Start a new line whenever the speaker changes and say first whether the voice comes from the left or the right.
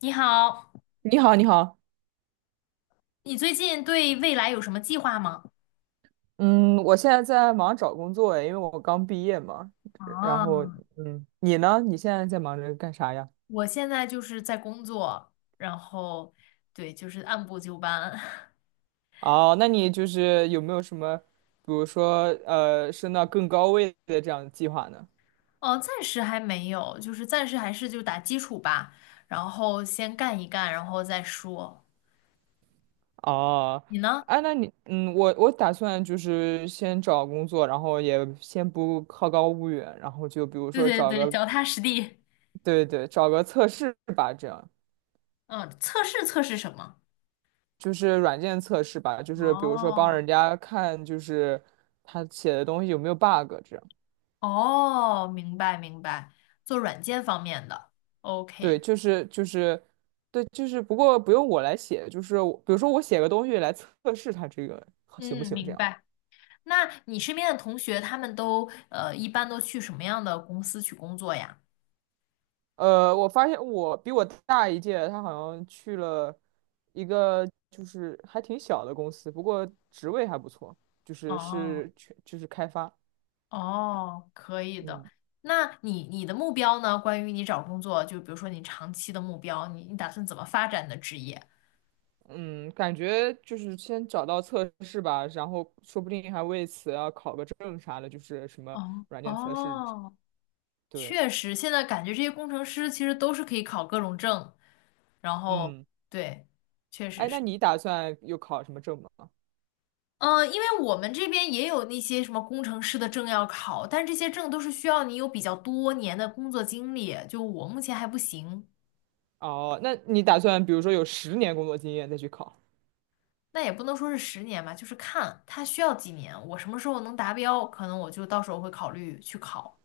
left: 你好，
right: 你好，你好，
left: 你最近对未来有什么计划吗？
right: 嗯，我现在在忙找工作诶，因为我刚毕业嘛。然
left: 啊，
right: 后，嗯，你呢？你现在在忙着干啥呀？
left: 我现在就是在工作，然后对，就是按部就班。
right: 哦，那你就是有没有什么，比如说，升到更高位的这样的计划呢？
left: 哦，暂时还没有，就是暂时还是就打基础吧，然后先干一干，然后再说。
right: 哦，
left: 你呢？
right: 啊，那你，嗯，我打算就是先找工作，然后也先不好高骛远，然后就比如
left: 对
right: 说
left: 对
right: 找
left: 对，
right: 个，
left: 脚踏实地。
right: 对对，找个测试吧，这样。
left: 嗯，测试测试什么？
right: 就是软件测试吧，就是比如说帮
left: 哦
right: 人家看，就是他写的东西有没有 bug 这样。
left: 哦，明白明白，做软件方面的。
right: 对，
left: OK，
right: 就是对，就是不过不用我来写，就是我比如说我写个东西来测试他这个行不
left: 嗯，
right: 行这
left: 明
right: 样。
left: 白。那你身边的同学，他们都一般都去什么样的公司去工作呀？
right: 我发现我比我大一届，他好像去了一个就是还挺小的公司，不过职位还不错，就是
left: 哦
right: 是全就是开发，
left: 哦，可以的。
right: 嗯。
left: 那你的目标呢？关于你找工作，就比如说你长期的目标，你打算怎么发展你的职业？
right: 嗯，感觉就是先找到测试吧，然后说不定还为此要考个证啥的，就是什么
left: 哦
right: 软件测试之。
left: 哦，
right: 对，
left: 确实，现在感觉这些工程师其实都是可以考各种证，然后
right: 嗯，
left: 对，确实
right: 哎，那
left: 是。
right: 你打算又考什么证吗？
left: 嗯，因为我们这边也有那些什么工程师的证要考，但是这些证都是需要你有比较多年的工作经历，就我目前还不行。
right: 哦，那你打算比如说有10年工作经验再去考？
left: 那也不能说是十年吧，就是看他需要几年，我什么时候能达标，可能我就到时候会考虑去考。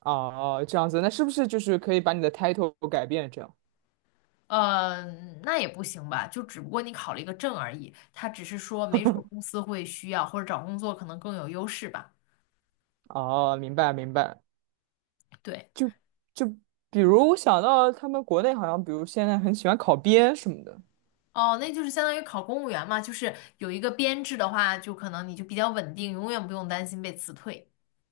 right: 哦，这样子，那是不是就是可以把你的 title 改变这样？
left: 嗯，那也不行吧，就只不过你考了一个证而已，他只是说没准儿公司会需要，或者找工作可能更有优势吧。
right: 哦，明白明白，
left: 对。
right: 就就比如我想到他们国内好像，比如现在很喜欢考编什么的。
left: 哦，那就是相当于考公务员嘛，就是有一个编制的话，就可能你就比较稳定，永远不用担心被辞退。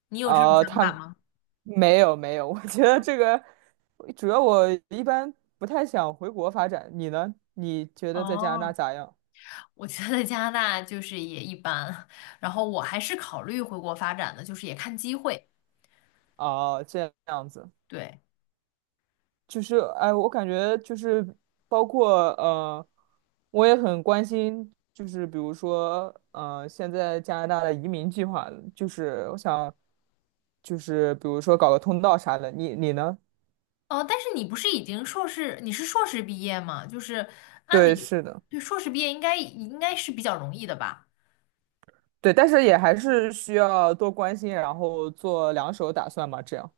left: 你有这种
right: 呃，
left: 想法
right: 他
left: 吗？
right: 没有没有，我觉得这个主要我一般不太想回国发展。你呢？你觉得在加拿大
left: 哦，
right: 咋样？
left: 我觉得加拿大就是也一般，然后我还是考虑回国发展的，就是也看机会。
right: 哦，这样子，
left: 对，
right: 就是哎，我感觉就是包括我也很关心，就是比如说现在加拿大的移民计划，就是我想，就是比如说搞个通道啥的。你你呢？
left: 哦，但是你不是已经硕士，你是硕士毕业吗？就是按
right: 对，
left: 理，
right: 是的。
left: 对，硕士毕业应该是比较容易的吧？
right: 对，但是也还是需要多关心，然后做两手打算嘛，这样。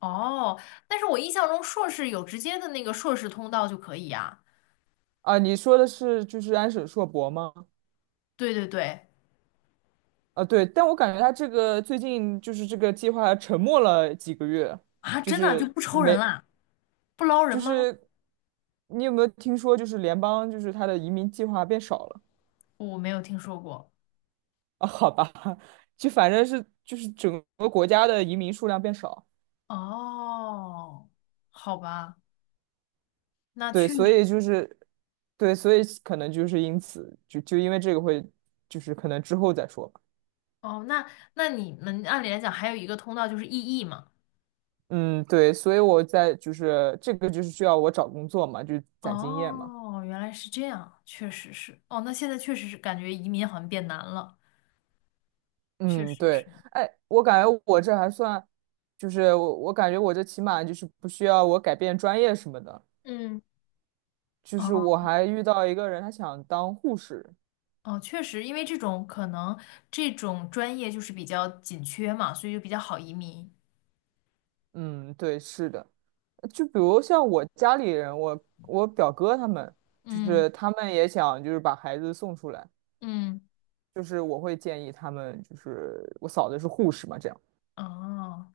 left: 哦，但是我印象中硕士有直接的那个硕士通道就可以呀。
right: 啊，你说的是就是安史硕博吗？
left: 对对对，
right: 啊，对，但我感觉他这个最近就是这个计划沉默了几个月，
left: 啊，
right: 就
left: 真的就
right: 是
left: 不抽人
right: 没，
left: 啦。不捞人
right: 就
left: 吗？
right: 是你有没有听说，就是联邦就是他的移民计划变少了
left: 我没有听说过。
right: 啊？好吧，就反正是就是整个国家的移民数量变少，
left: 哦，好吧，那
right: 对，
left: 确
right: 所以
left: 实。
right: 就是对，所以可能就是因此就因为这个会就是可能之后再说。吧。
left: 哦，那你们按理来讲还有一个通道就是异议嘛。
right: 嗯，对，所以我在就是这个就是需要我找工作嘛，就攒经验嘛。
left: 哦，原来是这样，确实是。哦，那现在确实是感觉移民好像变难了，确
right: 嗯，
left: 实是。
right: 对，哎，我感觉我这还算，就是我感觉我这起码就是不需要我改变专业什么的。
left: 嗯，
right: 就是
left: 哦
right: 我还遇到一个人，他想当护士。
left: 哦，确实，因为这种可能这种专业就是比较紧缺嘛，所以就比较好移民。
right: 嗯，对，是的，就比如像我家里人，我表哥他们，就
left: 嗯
right: 是他们也想就是把孩子送出来，
left: 嗯，
right: 就是我会建议他们，就是我嫂子是护士嘛，这样。
left: 哦，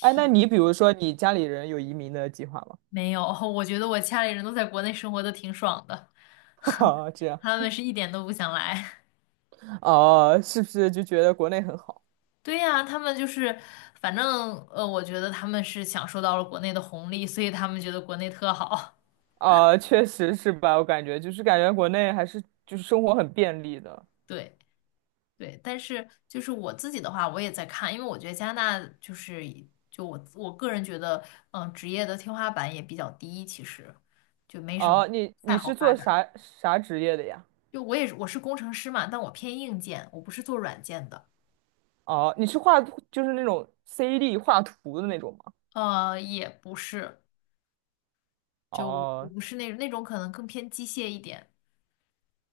right: 哎，那你比如说你家里人有移民的计划吗？
left: 没有。我觉得我家里人都在国内生活的挺爽的。
right: 哈哈，这样
left: 他们是一点都不想来。
right: 哦，是不是就觉得国内很好？
left: 对呀，他们就是，反正我觉得他们是享受到了国内的红利，所以他们觉得国内特好。
right: 啊，确实是吧？我感觉就是感觉国内还是就是生活很便利的。
left: 对对，但是就是我自己的话，我也在看，因为我觉得加拿大就是就我个人觉得，嗯、职业的天花板也比较低，其实就没什么
right: 哦，你
left: 太
right: 你
left: 好
right: 是
left: 发
right: 做
left: 展。
right: 啥啥职业的呀？
left: 就我也是我是工程师嘛，但我偏硬件，我不是做软件的。
right: 哦，你是画图就是那种 c d 画图的那种吗？
left: 也不是，就我
right: 哦
left: 不是那种可能更偏机械一点。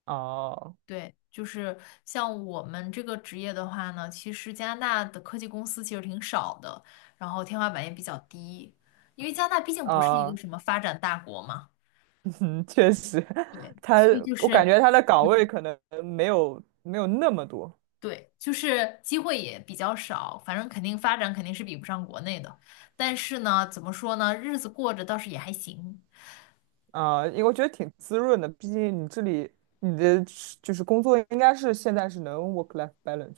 right: 哦
left: 对，就是像我们这个职业的话呢，其实加拿大的科技公司其实挺少的，然后天花板也比较低，因为加拿大毕竟不是一个
right: 哦，
left: 什么发展大国嘛。
right: 确实，
left: 对，
right: 他
left: 所以就
right: 我感
left: 是
right: 觉他的岗位可能没有那么多。
left: 对，就是机会也比较少，反正肯定发展肯定是比不上国内的，但是呢，怎么说呢，日子过着倒是也还行。
right: 啊，因为我觉得挺滋润的，毕竟你这里你的是就是工作应该是现在是能 work-life balance。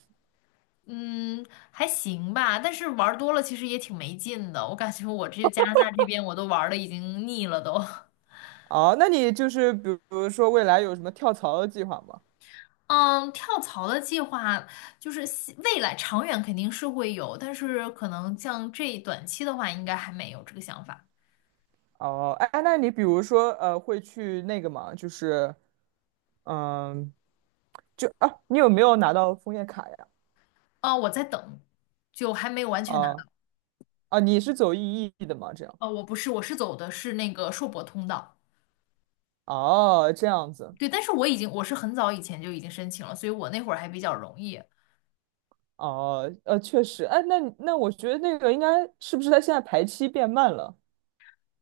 left: 嗯，还行吧，但是玩儿多了其实也挺没劲的，我感觉我这加拿大这边我都玩儿的已经腻了都。
right: 哦，那你就是比如说未来有什么跳槽的计划吗？
left: 嗯，跳槽的计划就是希未来长远肯定是会有，但是可能像这短期的话，应该还没有这个想法。
right: 哦，哎，那你比如说会去那个吗？就是嗯，就啊，你有没有拿到枫叶卡呀？
left: 哦，我在等，就还没有完全拿
right: 啊
left: 到。
right: 啊，你是走 EE 的吗？这样
left: 哦，我不是，我是走的是那个硕博通道。
right: 哦，这样子
left: 对，但是我已经我是很早以前就已经申请了，所以我那会儿还比较容易。
right: 哦，确实，哎，那那我觉得那个应该是不是他现在排期变慢了？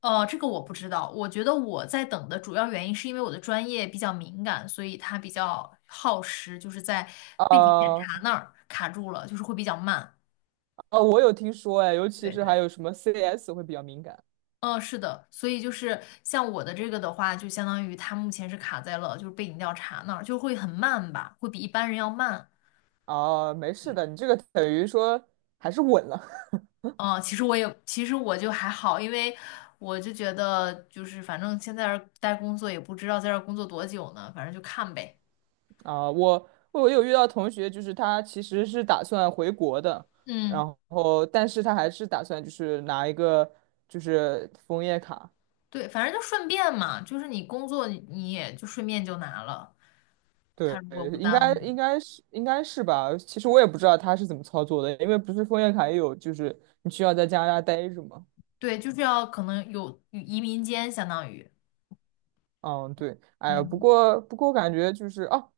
left: 这个我不知道。我觉得我在等的主要原因是因为我的专业比较敏感，所以它比较耗时，就是在背景检
right: 啊？
left: 查那儿卡住了，就是会比较慢。
right: 哦，我有听说哎，尤其
left: 对
right: 是还
left: 对。
right: 有什么 CS 会比较敏感
left: 嗯，是的，所以就是像我的这个的话，就相当于它目前是卡在了就是背景调查那儿，就会很慢吧，会比一般人要慢。
right: 啊，没事
left: 对，
right: 的，你这个等于说还是稳了
left: 嗯，其实我就还好，因为我就觉得就是反正现在这儿待工作也不知道在这儿工作多久呢，反正就看呗。
right: 啊。我有遇到同学，就是他其实是打算回国的，
left: 嗯，
right: 然后但是他还是打算就是拿一个就是枫叶卡，
left: 对，反正就顺便嘛，就是你工作你也就顺便就拿了，他
right: 对，
left: 如果不
right: 应
left: 耽
right: 该
left: 误你，
right: 应该是应该是吧。其实我也不知道他是怎么操作的，因为不是枫叶卡也有就是你需要在加拿大待着嘛。
left: 对，就是要可能有移民间相当于，
right: 嗯，对，哎呀，不
left: 嗯，
right: 过不过我感觉就是哦，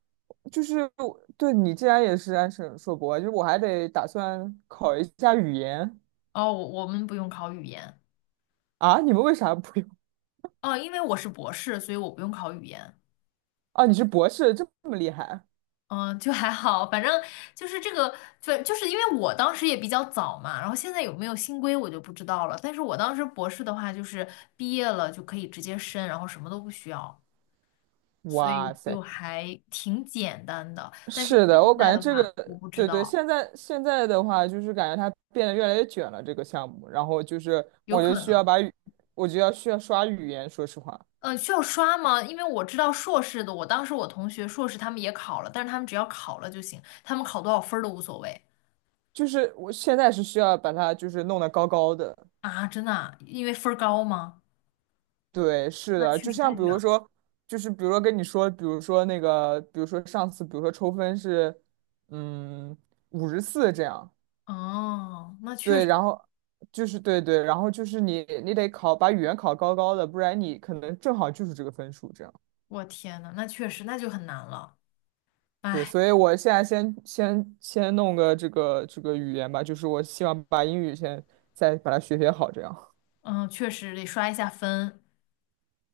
right: 就是我对你既然也是安省硕博，就是我还得打算考一下语言
left: 哦，我我们不用考语言。
right: 啊。你们为啥不用？
left: 哦，因为我是博士，所以我不用考语言。
right: 啊，你是博士，这么厉害？
left: 嗯，就还好，反正就是这个，就是因为我当时也比较早嘛，然后现在有没有新规我就不知道了。但是我当时博士的话，就是毕业了就可以直接申，然后什么都不需要，所以
right: 哇
left: 就
right: 塞，
left: 还挺简单的。但是
right: 是
left: 现
right: 的，我
left: 在
right: 感
left: 的
right: 觉这
left: 话，我
right: 个，
left: 不知
right: 对对，
left: 道，
right: 现在的话，就是感觉它变得越来越卷了这个项目，然后就是
left: 有
right: 我
left: 可
right: 就需要
left: 能。
right: 把语，我就要需要刷语言，说实话，
left: 嗯，需要刷吗？因为我知道硕士的，我当时我同学硕士他们也考了，但是他们只要考了就行，他们考多少分儿都无所谓
right: 就是我现在是需要把它就是弄得高高的。
left: 啊，真的啊因为分儿高吗？
right: 对，是
left: 那
right: 的，
left: 确
right: 就
left: 实
right: 像
left: 太
right: 比
left: 卷
right: 如
left: 了。
right: 说，就是比如说跟你说，比如说那个，比如说上次，比如说抽分是，嗯，54这样，
left: 哦，那确
right: 对，
left: 实，
right: 然后就是对对，然后就是你得考把语言考高高的，不然你可能正好就是这个分数这样。
left: 我天呐，那确实那就很难了。
right: 对，
left: 哎，
right: 所以我现在先弄个这个这个语言吧，就是我希望把英语先再把它学学好这样。
left: 嗯，确实得刷一下分。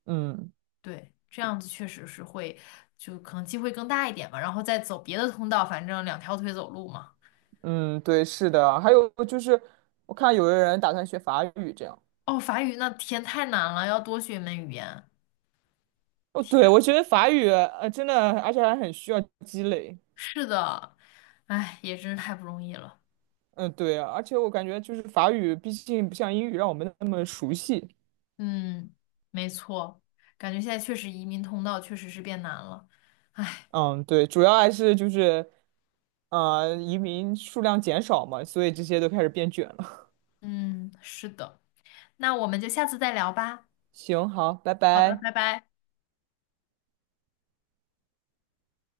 right: 嗯
left: 对，这样子确实是会，就可能机会更大一点吧。然后再走别的通道，反正两条腿走路嘛。
right: 嗯，对，是的，还有就是我看有的人打算学法语这样。
left: 哦，法语那天太难了，要多学一门语言。
right: 哦，对，
left: 天，
right: 我觉得法语，真的，而且还很需要积累。
left: 是的，哎，也真是太不容易了。
right: 嗯，对啊，而且我感觉就是法语，毕竟不像英语让我们那么熟悉。
left: 嗯，没错，感觉现在确实移民通道确实是变难了。
right: 嗯，对，主要还是就是，移民数量减少嘛，所以这些都开始变卷了。
left: 嗯，是的，那我们就下次再聊吧。
right: 行，好，拜
left: 好的，
right: 拜。
left: 拜拜。